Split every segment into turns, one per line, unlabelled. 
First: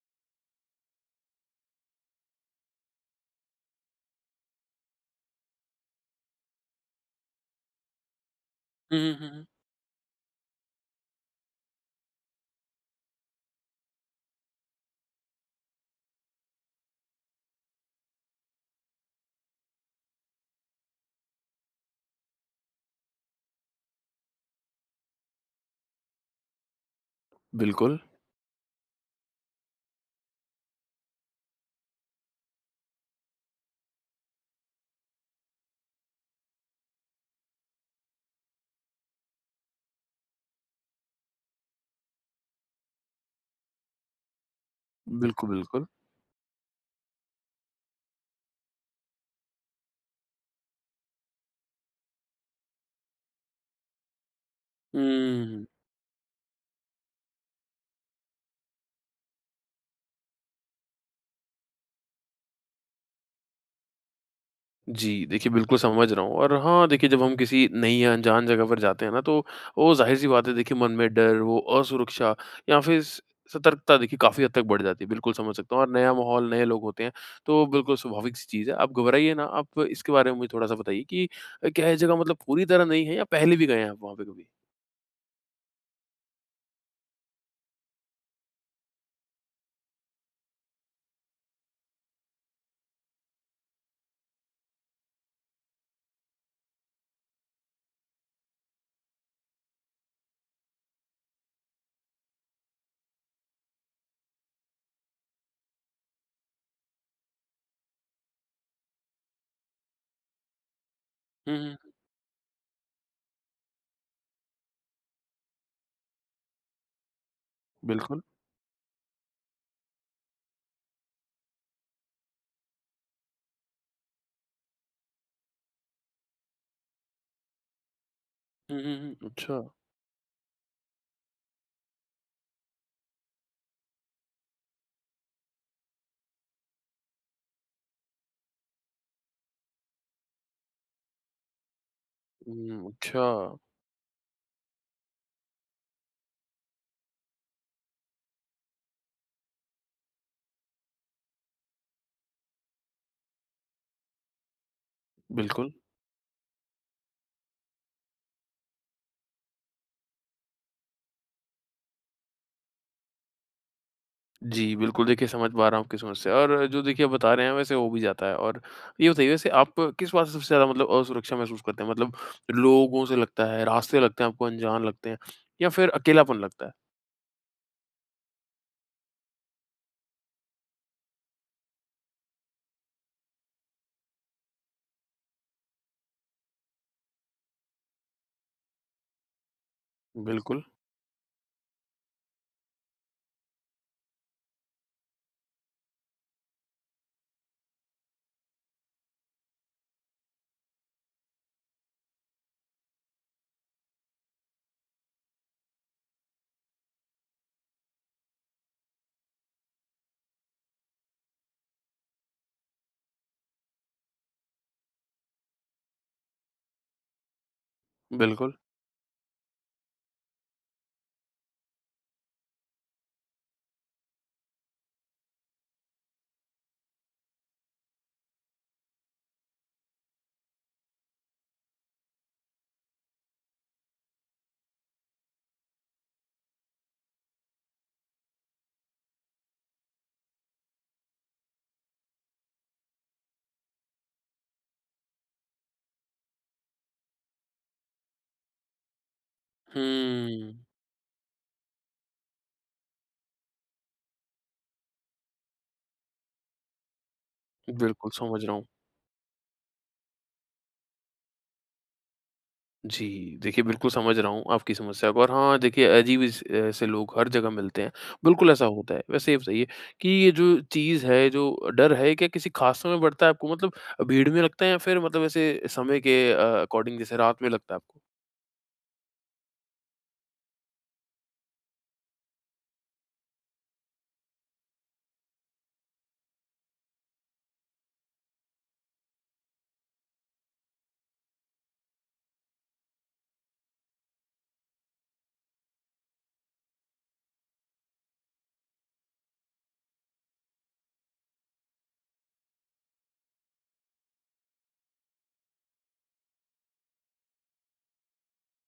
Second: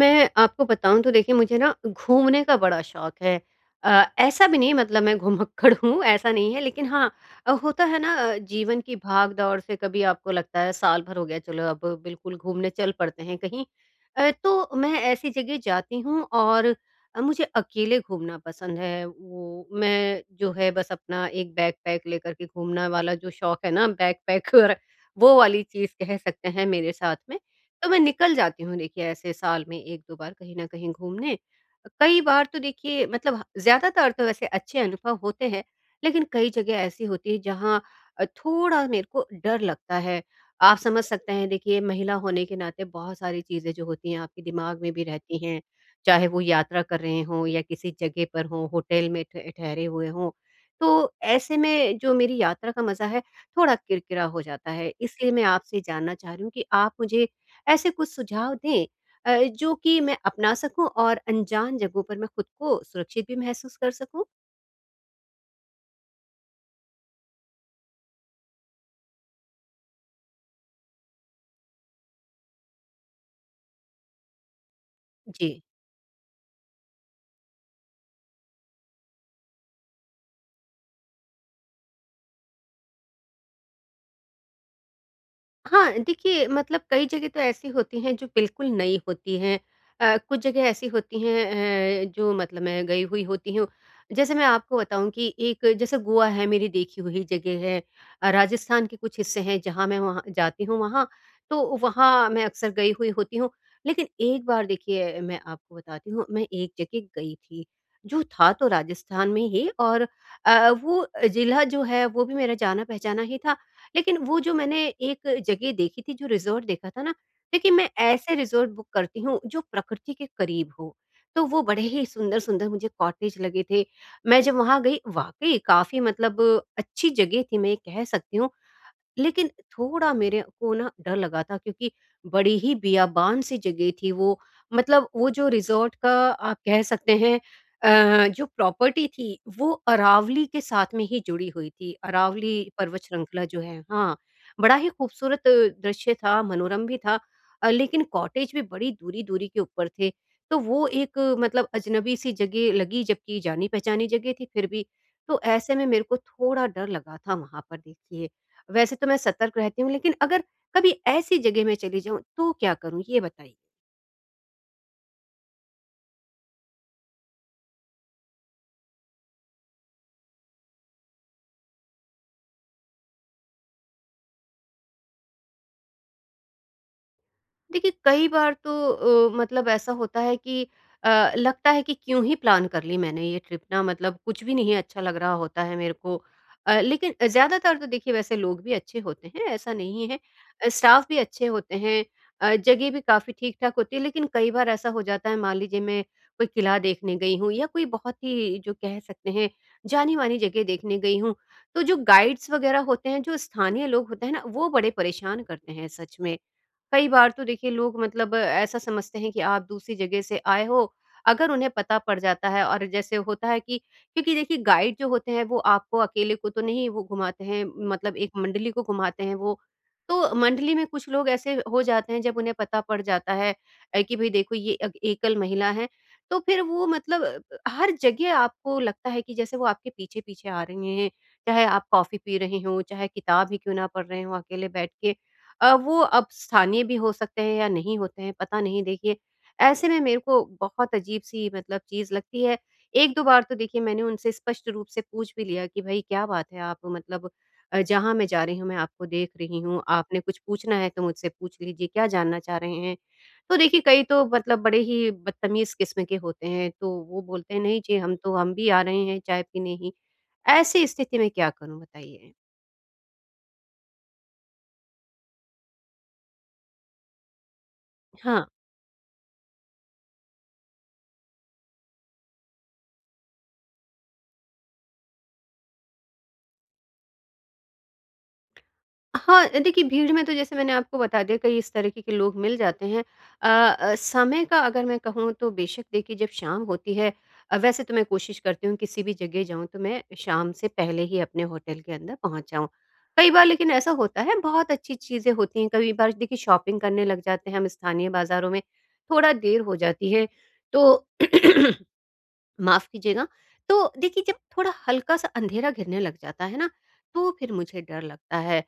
मैं आपको बताऊँ तो देखिए मुझे ना घूमने का बड़ा शौक है। ऐसा भी नहीं मतलब मैं घुमक्कड़ हूँ ऐसा नहीं है लेकिन हाँ होता है ना जीवन की
हुँ, हुँ, हुँ, हुँ।
भाग-दौड़ से कभी आपको लगता है साल भर हो गया चलो अब बिल्कुल घूमने चल पड़ते हैं कहीं। तो मैं ऐसी जगह जाती हूँ और मुझे अकेले घूमना पसंद है। वो मैं जो है बस अपना एक बैकपैक लेकर के घूमना वाला जो शौक है ना बैकपैकर वो वाली चीज़ कह सकते हैं मेरे साथ में। तो
बिल्कुल।
मैं निकल जाती हूँ देखिए ऐसे साल में 1-2 बार कहीं न कहीं घूमने। कई बार तो देखिए मतलब ज़्यादातर तो वैसे अच्छे अनुभव होते हैं, लेकिन कई जगह ऐसी होती है जहाँ थोड़ा मेरे को डर लगता है। आप समझ सकते हैं देखिए महिला होने के नाते बहुत सारी चीज़ें जो होती हैं आपके दिमाग में भी रहती
बिल्कुल,
हैं,
बिल्कुल।
चाहे वो यात्रा कर रहे हों या किसी जगह पर हों, होटल में ठ ठहरे हुए हों। तो ऐसे में जो मेरी यात्रा का मज़ा है, थोड़ा किरकिरा हो जाता है। इसलिए मैं
हुँ।
आपसे जानना चाह रही हूँ कि आप मुझे ऐसे कुछ सुझाव दें जो कि मैं अपना सकूं और अनजान जगहों पर मैं खुद को सुरक्षित भी महसूस कर सकूं?
जी, देखिए बिल्कुल समझ रहा हूँ और हाँ, देखिए जब हम किसी नई या अनजान जगह पर जाते हैं ना तो वो ज़ाहिर-सी बात है देखिए मन में डर, वो असुरक्षा या फिर स सतर्कता देखिए काफ़ी हद तक बढ़ जाती है। बिल्कुल
जी।
समझ सकता हूँ और नया माहौल, नए लोग होते हैं तो बिल्कुल स्वाभाविक-सी चीज़ है। आप घबराइए ना, आप इसके बारे में मुझे थोड़ा-सा बताइए कि क्या ये जगह मतलब पूरी तरह नई है या पहले भी गए हैं आप वहाँ पे कभी?
हाँ, देखिए मतलब कई जगह तो ऐसी होती हैं जो बिल्कुल नई होती हैं। कुछ जगह ऐसी होती हैं जो मतलब मैं गई हुई होती हूँ। जैसे मैं आपको बताऊँ कि एक जैसे गोवा है मेरी देखी हुई जगह है। राजस्थान के कुछ हिस्से हैं जहाँ मैं वहाँ जाती हूँ वहाँ, तो वहाँ मैं अक्सर गई हुई होती हूँ। लेकिन एक बार देखिए मैं आपको बताती हूँ, मैं एक जगह गई थी, जो था तो राजस्थान में ही और वो
हुँ,
जिला
हुँ।
जो है वो भी मेरा जाना-पहचाना ही था लेकिन वो जो मैंने एक जगह देखी थी, जो रिज़ॉर्ट देखा था ना, देखिए मैं
बिल्कुल।
ऐसे रिज़ॉर्ट बुक करती हूँ जो प्रकृति के करीब हो। तो वो बड़े ही सुंदर-सुंदर मुझे कॉटेज लगे थे। मैं जब वहाँ गई वाक़ई काफ़ी मतलब अच्छी जगह थी मैं ये कह सकती हूँ
हुँ, हुँ, हुँ।
लेकिन
अच्छा।
थोड़ा मेरे को ना डर लगा था क्योंकि बड़ी ही बियाबान सी जगह थी वो मतलब वो जो रिज़ॉर्ट का आप कह सकते हैं जो प्रॉपर्टी थी वो अरावली के साथ में ही जुड़ी हुई थी। अरावली
हुँ,
पर्वत श्रृंखला
अच्छा।
जो है हाँ, बड़ा ही खूबसूरत दृश्य था, मनोरम भी था लेकिन कॉटेज भी बड़ी दूरी-दूरी के ऊपर थे। तो वो एक मतलब अजनबी सी जगह लगी जबकि जानी-पहचानी जगह थी फिर भी। तो
बिल्कुल।
ऐसे में मेरे को थोड़ा डर लगा था वहाँ पर देखिए। वैसे तो मैं सतर्क रहती हूँ लेकिन अगर कभी ऐसी जगह में चली जाऊँ तो क्या करूँ? ये बताइए।
जी, बिल्कुल देखिए समझ पा रहा हूँ आपकी समस्या और जो देखिए आप बता रहे हैं वैसे हो भी जाता है और ये बताइए वैसे आप किस बात से सबसे ज़्यादा मतलब असुरक्षा महसूस करते हैं? मतलब लोगों से लगता है, रास्ते लगते हैं आपको अनजान लगते हैं या फिर अकेलापन लगता है?
देखिए, कई बार तो मतलब ऐसा होता है कि लगता है कि क्यों ही प्लान कर ली मैंने ये ट्रिप ना मतलब कुछ भी नहीं अच्छा लग रहा होता है मेरे को। लेकिन ज़्यादातर तो देखिए वैसे लोग भी अच्छे होते हैं, ऐसा नहीं है।
बिल्कुल,
स्टाफ भी अच्छे होते हैं, जगह भी काफ़ी ठीक-ठाक होती है, लेकिन कई बार ऐसा हो जाता है मान लीजिए मैं कोई किला देखने गई हूँ या कोई बहुत ही जो कह सकते हैं जानी-मानी जगह देखने गई हूँ, तो जो गाइड्स वगैरह होते हैं, जो स्थानीय लोग होते हैं ना, वो बड़े परेशान करते हैं सच में। कई बार तो देखिए लोग मतलब ऐसा समझते हैं कि आप दूसरी जगह से आए हो, अगर उन्हें पता पड़ जाता है और जैसे होता है कि क्योंकि देखिए गाइड जो होते हैं वो आपको अकेले को तो नहीं वो घुमाते हैं मतलब एक
बिल्कुल।
मंडली को घुमाते हैं वो। तो मंडली में कुछ लोग ऐसे हो जाते हैं जब उन्हें पता पड़ जाता है कि भई देखो ये अग एकल महिला है, तो फिर वो मतलब हर जगह आपको लगता है कि जैसे वो आपके पीछे-पीछे आ रही हैं, चाहे आप कॉफ़ी पी रहे हों, चाहे किताब ही क्यों ना पढ़ रहे हों अकेले बैठ के। वो अब स्थानीय भी हो सकते हैं या नहीं होते हैं, पता नहीं देखिए। ऐसे में मेरे को बहुत अजीब-सी मतलब चीज़ लगती है। 1-2 बार तो देखिए मैंने उनसे स्पष्ट रूप से पूछ भी लिया कि भई क्या बात है आप मतलब जहाँ मैं जा रही हूँ मैं आपको देख रही हूँ, आपने कुछ
हुँ,
पूछना है तो मुझसे पूछ लीजिए, क्या जानना चाह रहे हैं? तो देखिए कई तो मतलब बड़े ही बदतमीज़ किस्म के होते हैं, तो वो बोलते हैं नहीं जी
बिल्कुल
हम तो
समझ रहा
हम
हूँ।
भी आ रहे हैं चाय पीने ही। ऐसी स्थिति में क्या करूँ बताइए?
जी, देखिए बिल्कुल समझ रहा हूँ आपकी समस्या को और हाँ, देखिए अजीब इस ऐसे लोग हर जगह मिलते हैं,
हाँ।
बिल्कुल ऐसा होता है। वैसे ये बताइए कि ये जो चीज़ है, जो डर है, ये क्या किसी ख़ास समय बढ़ता है आपको मतलब भीड़ में लगता है या फिर मतलब ऐसे समय के अकॉर्डिंग जैसे रात में लगता है आपको?
हाँ, देखिए भीड़ में तो जैसे मैंने आपको बता दिया कई इस तरीके के लोग मिल जाते हैं। अ समय का अगर मैं कहूँ तो बेशक देखिए जब शाम होती है वैसे तो मैं कोशिश करती हूँ किसी भी जगह जाऊँ तो मैं शाम से पहले ही अपने होटल के अंदर पहुँच जाऊँ। कई बार लेकिन ऐसा होता है बहुत अच्छी चीज़ें होती हैं, कई बार देखिए शॉपिंग करने लग जाते हैं हम स्थानीय बाज़ारों में, थोड़ा देर हो जाती है तो माफ कीजिएगा। तो देखिए जब थोड़ा हल्का-सा अंधेरा घिरने लग जाता है ना, तो फिर मुझे डर लगता है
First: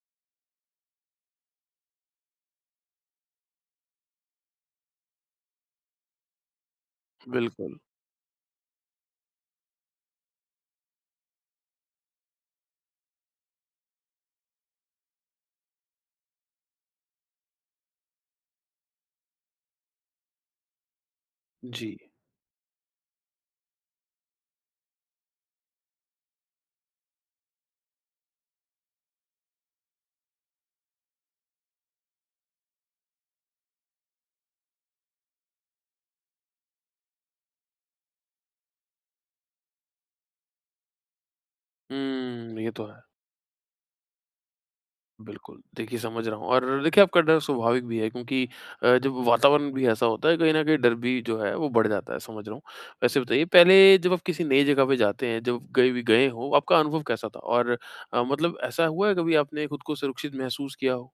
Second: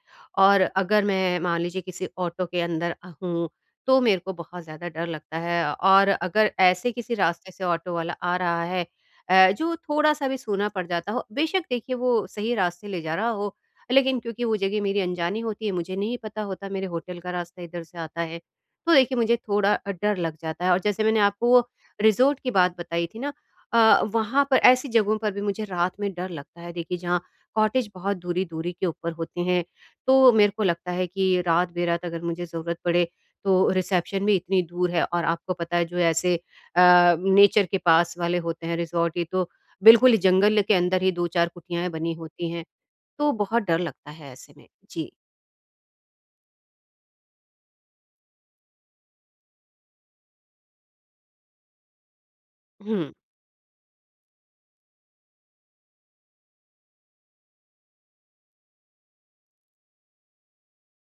और अगर मैं मान लीजिए किसी ऑटो के अंदर हूँ, तो मेरे को बहुत ज़्यादा डर लगता है और अगर ऐसे किसी रास्ते से
बिल्कुल,
ऑटो वाला आ रहा है जो थोड़ा-सा भी सूना पड़ जाता हो, बेशक देखिए वो सही रास्ते ले जा रहा हो, लेकिन क्योंकि वो जगह मेरी अनजानी होती है, मुझे नहीं पता होता मेरे होटल का रास्ता इधर से आता है, तो देखिए मुझे थोड़ा डर लग जाता है और जैसे मैंने आपको वो
जी।
रिज़ॉर्ट की बात बताई थी ना वहाँ पर ऐसी जगहों पर भी मुझे रात में डर लगता है देखिए जहाँ कॉटेज बहुत दूरी-दूरी के ऊपर होते हैं, तो मेरे को लगता है कि रात-बेरात अगर मुझे ज़रूरत पड़े, तो रिसेप्शन भी इतनी दूर है और आपको पता है जो ऐसे नेचर के पास वाले होते हैं रिज़ॉर्ट ये तो बिल्कुल ही जंगल के अंदर ही 2-4 कुटियाएँ बनी होती
हुँ,
हैं,
ये तो है।
तो बहुत डर लगता है ऐसे में। जी।
बिल्कुल, देखिए समझ रहा हूँ और देखिए आपका डर स्वाभाविक भी है क्योंकि जब वातावरण भी ऐसा होता है, कहीं न कहीं डर भी जो है वो बढ़ जाता है, समझ रहा हूँ।
हुँ।
वैसे बताइए पहले जब आप किसी नई जगह पे जाते हैं, जब गए भी गए हो, आपका अनुभव कैसा था? और मतलब ऐसा हुआ है कभी आपने खुद को सुरक्षित महसूस किया हो?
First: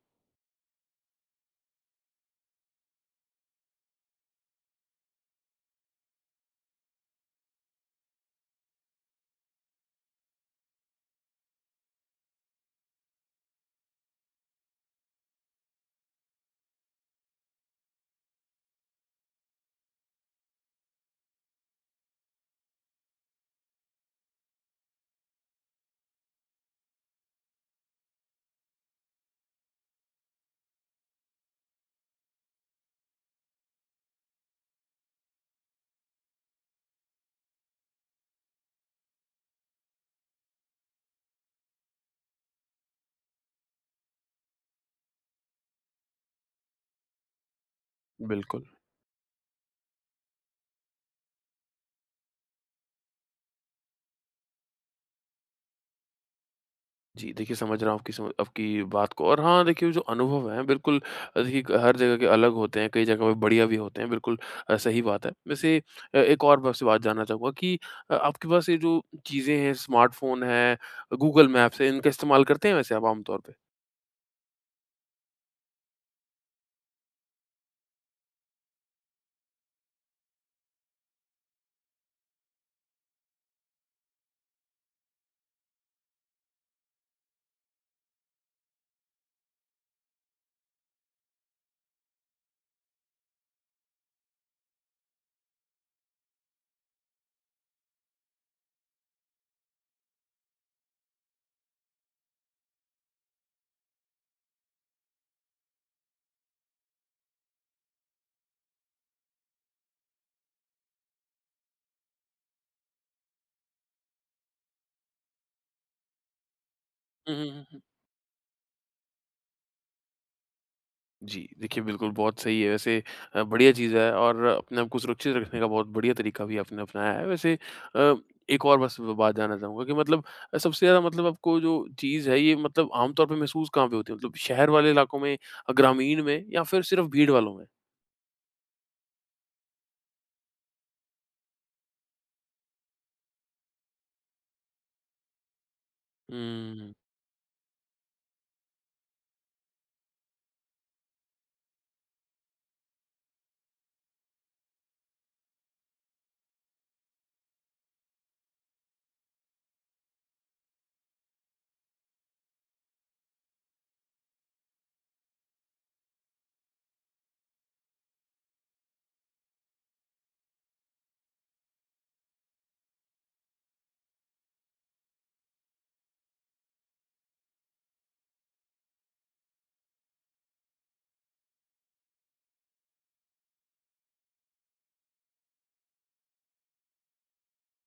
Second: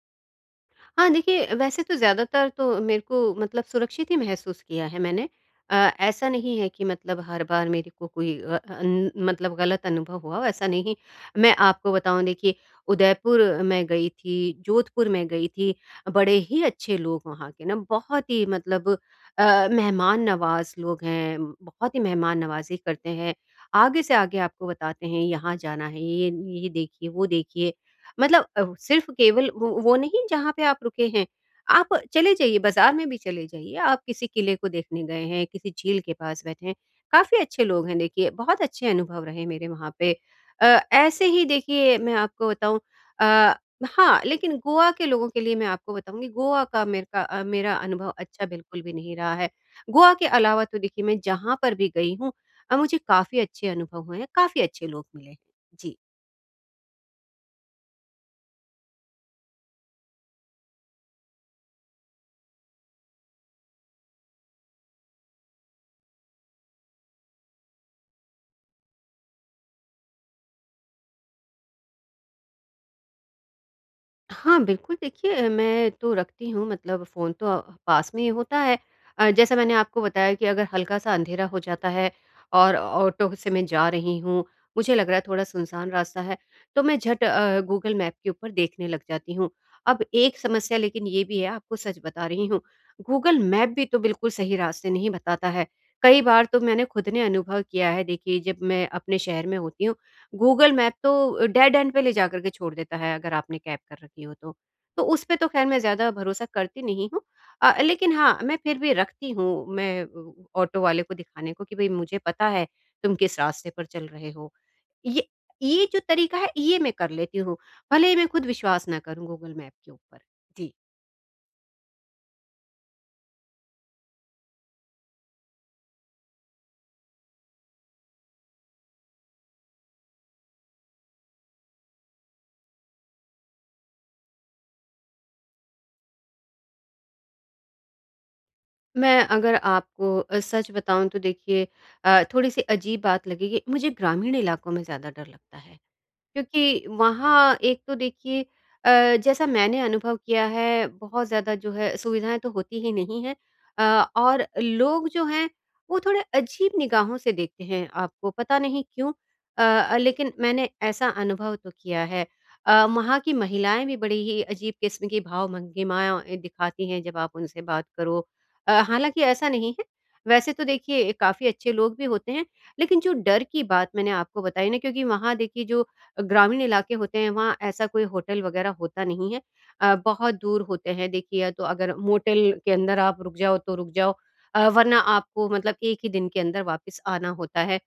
हाँ, देखिए वैसे तो ज़्यादातर तो मेरे को मतलब सुरक्षित ही महसूस किया है मैंने। ऐसा नहीं है कि मतलब हर बार मेरे को कोई अन मतलब गलत अनुभव हुआ हो, ऐसा नहीं। मैं आपको बताऊँ देखिए उदयपुर मैं गई थी, जोधपुर मैं गई थी, बड़े ही अच्छे लोग वहाँ के ना बहुत ही मतलब मेहमान नवाज़ लोग हैं, बहुत ही मेहमान नवाज़ी करते हैं। आगे से आगे आपको बताते हैं यहाँ जाना है, ये देखिए, वो देखिए। मतलब सिर्फ केवल वो नहीं जहाँ पे आप रुके हैं, आप चले जाइए बाज़ार में भी चले जाइए, आप किसी किले को देखने गए हैं, किसी झील के पास बैठे हैं, काफ़ी अच्छे लोग हैं देखिए, बहुत अच्छे अनुभव रहे मेरे वहाँ पे। अ, ऐसे ही देखिए मैं आपको बताऊँ अ, हाँ, लेकिन गोवा के लोगों के लिए मैं आपको बताऊँगी, गोवा का मेरे का मेरा अनुभव अच्छा
बिल्कुल।
बिल्कुल भी नहीं रहा है। गोवा के अलावा तो देखिए मैं जहाँ पर भी गई हूँ मुझे काफ़ी अच्छे अनुभव हुए हैं, काफ़ी अच्छे लोग मिले हैं। जी।
जी, देखिए समझ रहा हूँ आपकी सम आपकी बात को और हाँ, देखिए वो जो अनुभव हैं बिल्कुल देखिए हर जगह के अलग होते हैं, कई जगह पे बढ़िया भी होते हैं, बिल्कुल सही बात है। वैसे एक और मैं आपसे बात जानना चाहूँगा कि आपके पास ये जो चीज़ें हैं स्मार्टफ़ोन है, गूगल मैप्स है, इनका इस्तेमाल करते हैं वैसे आप आम तौर पे?
हाँ, बिल्कुल देखिए, मैं तो रखती हूँ मतलब फ़ोन तो पास में ही होता है। जैसा मैंने आपको बताया कि अगर हल्का-सा अंधेरा हो जाता है और ऑटो से मैं जा रही हूँ, मुझे लग रहा है थोड़ा सुनसान रास्ता है, तो मैं झट गूगल मैप के ऊपर देखने लग जाती हूँ। अब एक समस्या लेकिन ये भी है, आपको सच बता रही हूँ, गूगल मैप भी तो बिल्कुल सही रास्ते नहीं बताता है। कई बार तो मैंने खुद ने अनुभव किया है देखिए, जब मैं अपने शहर में होती हूँ गूगल मैप तो डेड एंड पे ले जा कर के छोड़ देता है अगर आपने कैब कर रखी हो तो। तो उस पे तो ख़ैर मैं ज़्यादा भरोसा करती नहीं हूँ। लेकिन हाँ, मैं फिर भी रखती हूँ मैं ऑटो वाले को दिखाने को कि भई मुझे पता है तुम किस रास्ते पर चल रहे हो। ये ये जो तरीका है ये मैं कर
हुँ,
लेती हूँ,
हुँ, हुँ।
भले ही मैं खुद विश्वास ना करूँ गूगल मैप के ऊपर। जी।
जी, देखिए बिल्कुल बहुत सही है वैसे बढ़िया चीज़ है और अपने आप को सुरक्षित रखने का बहुत बढ़िया तरीका भी आपने अपनाया है। वैसे अ, एक और बस बात जानना चाहूँगा कि मतलब सबसे ज़्यादा मतलब आपको जो चीज़ है ये मतलब आम तौर पे महसूस कहाँ पे होती है? मतलब शहर वाले इलाकों में, ग्रामीण में या फिर सिर्फ़ भीड़ वालों में?
मैं अगर आपको सच बताऊँ तो देखिए थोड़ी-सी अजीब बात लगेगी मुझे ग्रामीण इलाकों में ज़्यादा डर लगता है। क्योंकि
हुँ,
वहाँ एक तो देखिए जैसा मैंने अनुभव किया है बहुत ज़्यादा जो है सुविधाएँ तो होती ही नहीं हैं और लोग जो हैं वो थोड़े अजीब निगाहों से देखते हैं आपको पता नहीं क्यों? लेकिन मैंने ऐसा अनुभव तो किया है। वहाँ की महिलाएँ भी बड़ी ही अजीब किस्म की भावभंगिमाएँ दिखाती हैं जब आप उनसे बात करो। हालाँकि ऐसा नहीं है, वैसे तो देखिए काफ़ी अच्छे लोग भी होते हैं, लेकिन जो डर की बात मैंने आपको बताई ना क्योंकि वहाँ देखिए जो ग्रामीण इलाके होते हैं वहाँ ऐसा कोई होटल वगैरह होता नहीं है। बहुत दूर होते हैं देखिए या तो अगर मोटल के अंदर आप रुक जाओ तो रुक जाओ वरना आपको मतलब एक ही दिन के अंदर वापस आना होता है।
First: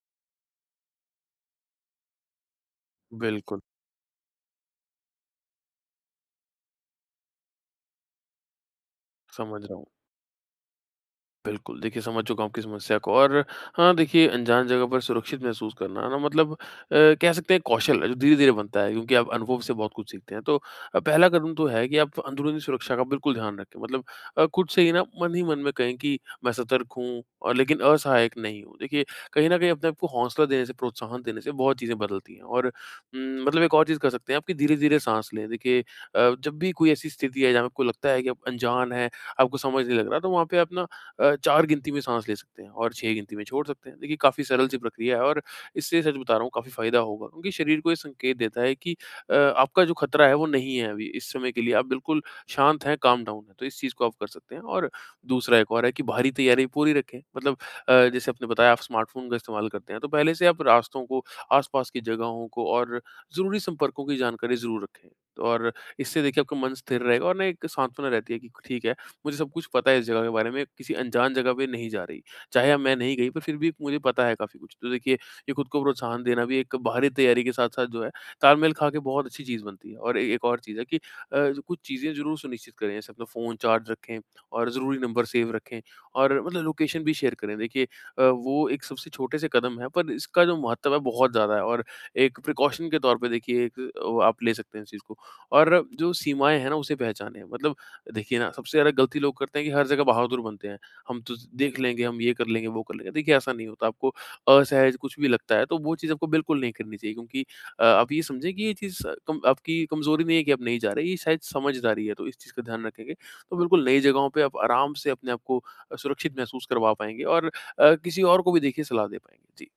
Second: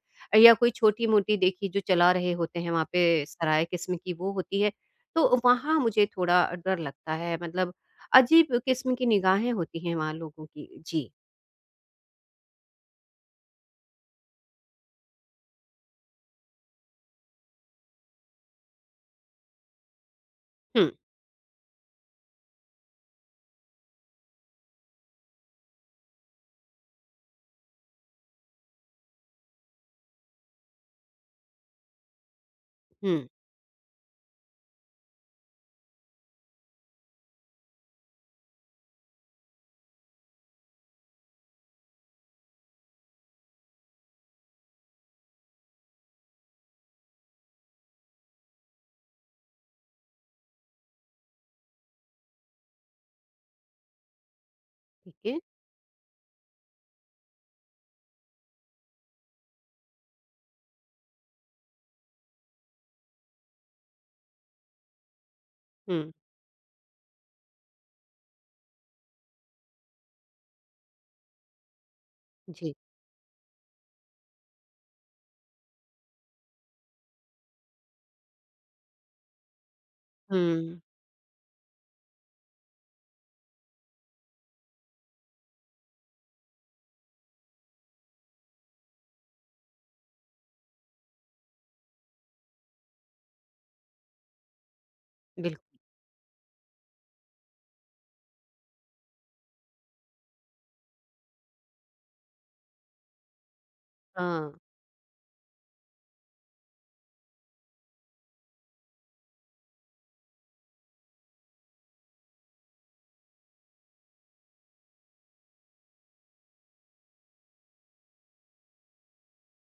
या कोई छोटी-मोटी देखिए जो चला रहे होते हैं वहाँ पे
बिल्कुल,
सराय किस्म की वो होती है। तो वहाँ मुझे थोड़ा डर लगता है मतलब अजीब किस्म की निगाहें
समझ रहा हूँ।
होती हैं वहाँ लोगों की। जी।
बिल्कुल, देखिए समझ चुका हूँ आपकी समस्या को और हाँ, देखिए अनजान जगह पर सुरक्षित महसूस करना ना मतलब कह सकते हैं कौशल है जो धीरे-धीरे बनता है क्योंकि आप अनुभव से बहुत कुछ सीखते हैं। तो
हुँ,
पहला कदम तो है कि आप अंदरूनी सुरक्षा का बिल्कुल ध्यान रखें मतलब खुद से ही ना मन ही मन में कहें कि मैं सतर्क हूँ और लेकिन असहायक नहीं हूँ। देखिए कहीं न कहीं अपने आप को हौसला देने से, प्रोत्साहन देने से बहुत चीज़ें बदलती हैं और
हुँ।
मतलब एक और चीज़ कर सकते हैं आप कि धीरे-धीरे साँस लें। देखिए जब भी कोई ऐसी स्थिति है जहाँ पे आपको लगता है कि आप अनजान हैं, आपको समझ नहीं लग रहा तो वहाँ पे आप ना 4 गिनती में साँस ले सकते हैं और 6 गिनती में छोड़ सकते हैं। देखिए काफ़ी सरल सी प्रक्रिया है और इससे सच बता रहा हूँ काफ़ी फ़ायदा होगा क्योंकि शरीर को ये संकेत देता है कि आपका जो खतरा है वो नहीं है अभी इस समय के लिए आप बिल्कुल शांत हैं, काम डाउन है, तो इस चीज़ को आप कर सकते हैं। और
ठीक है।
दूसरा एक और है कि बाहरी तैयारी पूरी रखें मतलब जैसे आपने बताया आप स्मार्टफ़ोन का इस्तेमाल करते हैं तो पहले से आप रास्तों को, आस-पास की जगहों को और ज़रूरी संपर्कों की जानकारी ज़रूर रखें। तो और
हुँ,
इससे देखिए आपका मन स्थिर रहेगा और ना एक सांत्वना रहती है कि ठीक है मुझे सब कुछ पता है इस जगह के बारे में, किसी अनजान जगह पे नहीं जा रही। चाहे
जी।
अब मैं नहीं गई पर फिर भी मुझे पता है काफ़ी कुछ। तो देखिए, ये खुद को प्रोत्साहन देना भी एक बाहरी तैयारी के साथ-साथ जो है, तालमेल खा के बहुत अच्छी चीज़ बनती है। और ए एक और चीज़
हुँ,
है कि जो कुछ चीज़ें ज़रूर सुनिश्चित करें, जैसे अपना फ़ोन चार्ज रखें और ज़रूरी नंबर सेव रखें और मतलब लोकेशन भी शेयर करें। देखिए वो एक सबसे छोटे से कदम है पर इसका जो महत्व है बहुत ज़्यादा है और एक प्रिकॉशन के तौर पे देखिए एक आप ले सकते हैं इस चीज़ को।
बिल्कुल।
और जो सीमाएँ हैं ना, उसे पहचानें। मतलब देखिए ना, सबसे ज़्यादा गलती लोग करते हैं कि हर जगह बहादुर बनते हैं। हम तो देख लेंगे, हम ये कर लेंगे, वो कर लेंगे। देखिए ऐसा नहीं होता, आपको
हाँ।
असहज कुछ भी लगता है तो वो चीज़ आपको बिल्कुल नहीं करनी चाहिए क्योंकि आप ये समझें कि ये चीज़ कम आपकी कमज़ोरी नहीं है कि आप नहीं जा रहे, ये शायद समझदारी है तो इस चीज़ का ध्यान रखेंगे। तो बिल्कुल नई जगहों पे आप आराम से अपने आप को सुरक्षित महसूस करवा पाएँगे और किसी और को भी देखिए सलाह दे पाएँगे। जी।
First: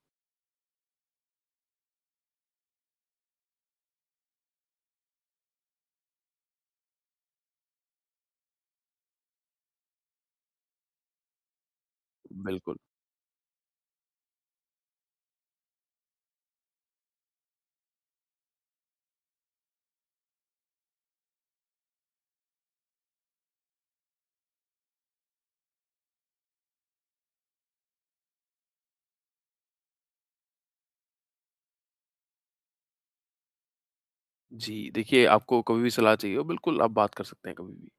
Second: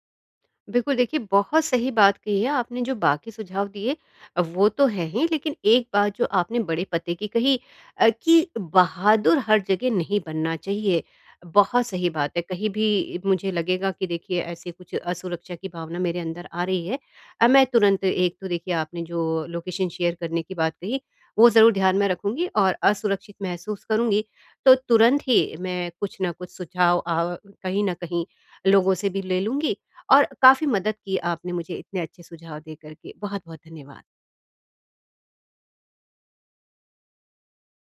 बिल्कुल, देखिए बहुत सही बात कही है आपने जो बाकी सुझाव दिए वो तो हैं ही लेकिन एक बात जो आपने बड़े पते की कही कि बहादुर हर जगह नहीं बनना चाहिए। बहुत सही बात है, कहीं
बिल्कुल।
भी मुझे लगेगा कि देखिए ऐसे कुछ असुरक्षा की भावना मेरे अंदर आ रही है मैं तुरंत एक तो देखिए आपने जो लोकेशन शेयर करने की बात कही, वो ज़रूर ध्यान में रखूँगी और असुरक्षित महसूस करूँगी, तो तुरंत ही मैं कुछ न कुछ सुझाव कहीं न कहीं लोगों से भी ले लूँगी और काफ़ी मदद की आपने मुझे इतने अच्छे सुझाव दे कर के। बहुत-बहुत धन्यवाद।
जी, देखिए आपको कभी भी सलाह चाहिए हो बिल्कुल आप बात कर सकते हैं कभी भी।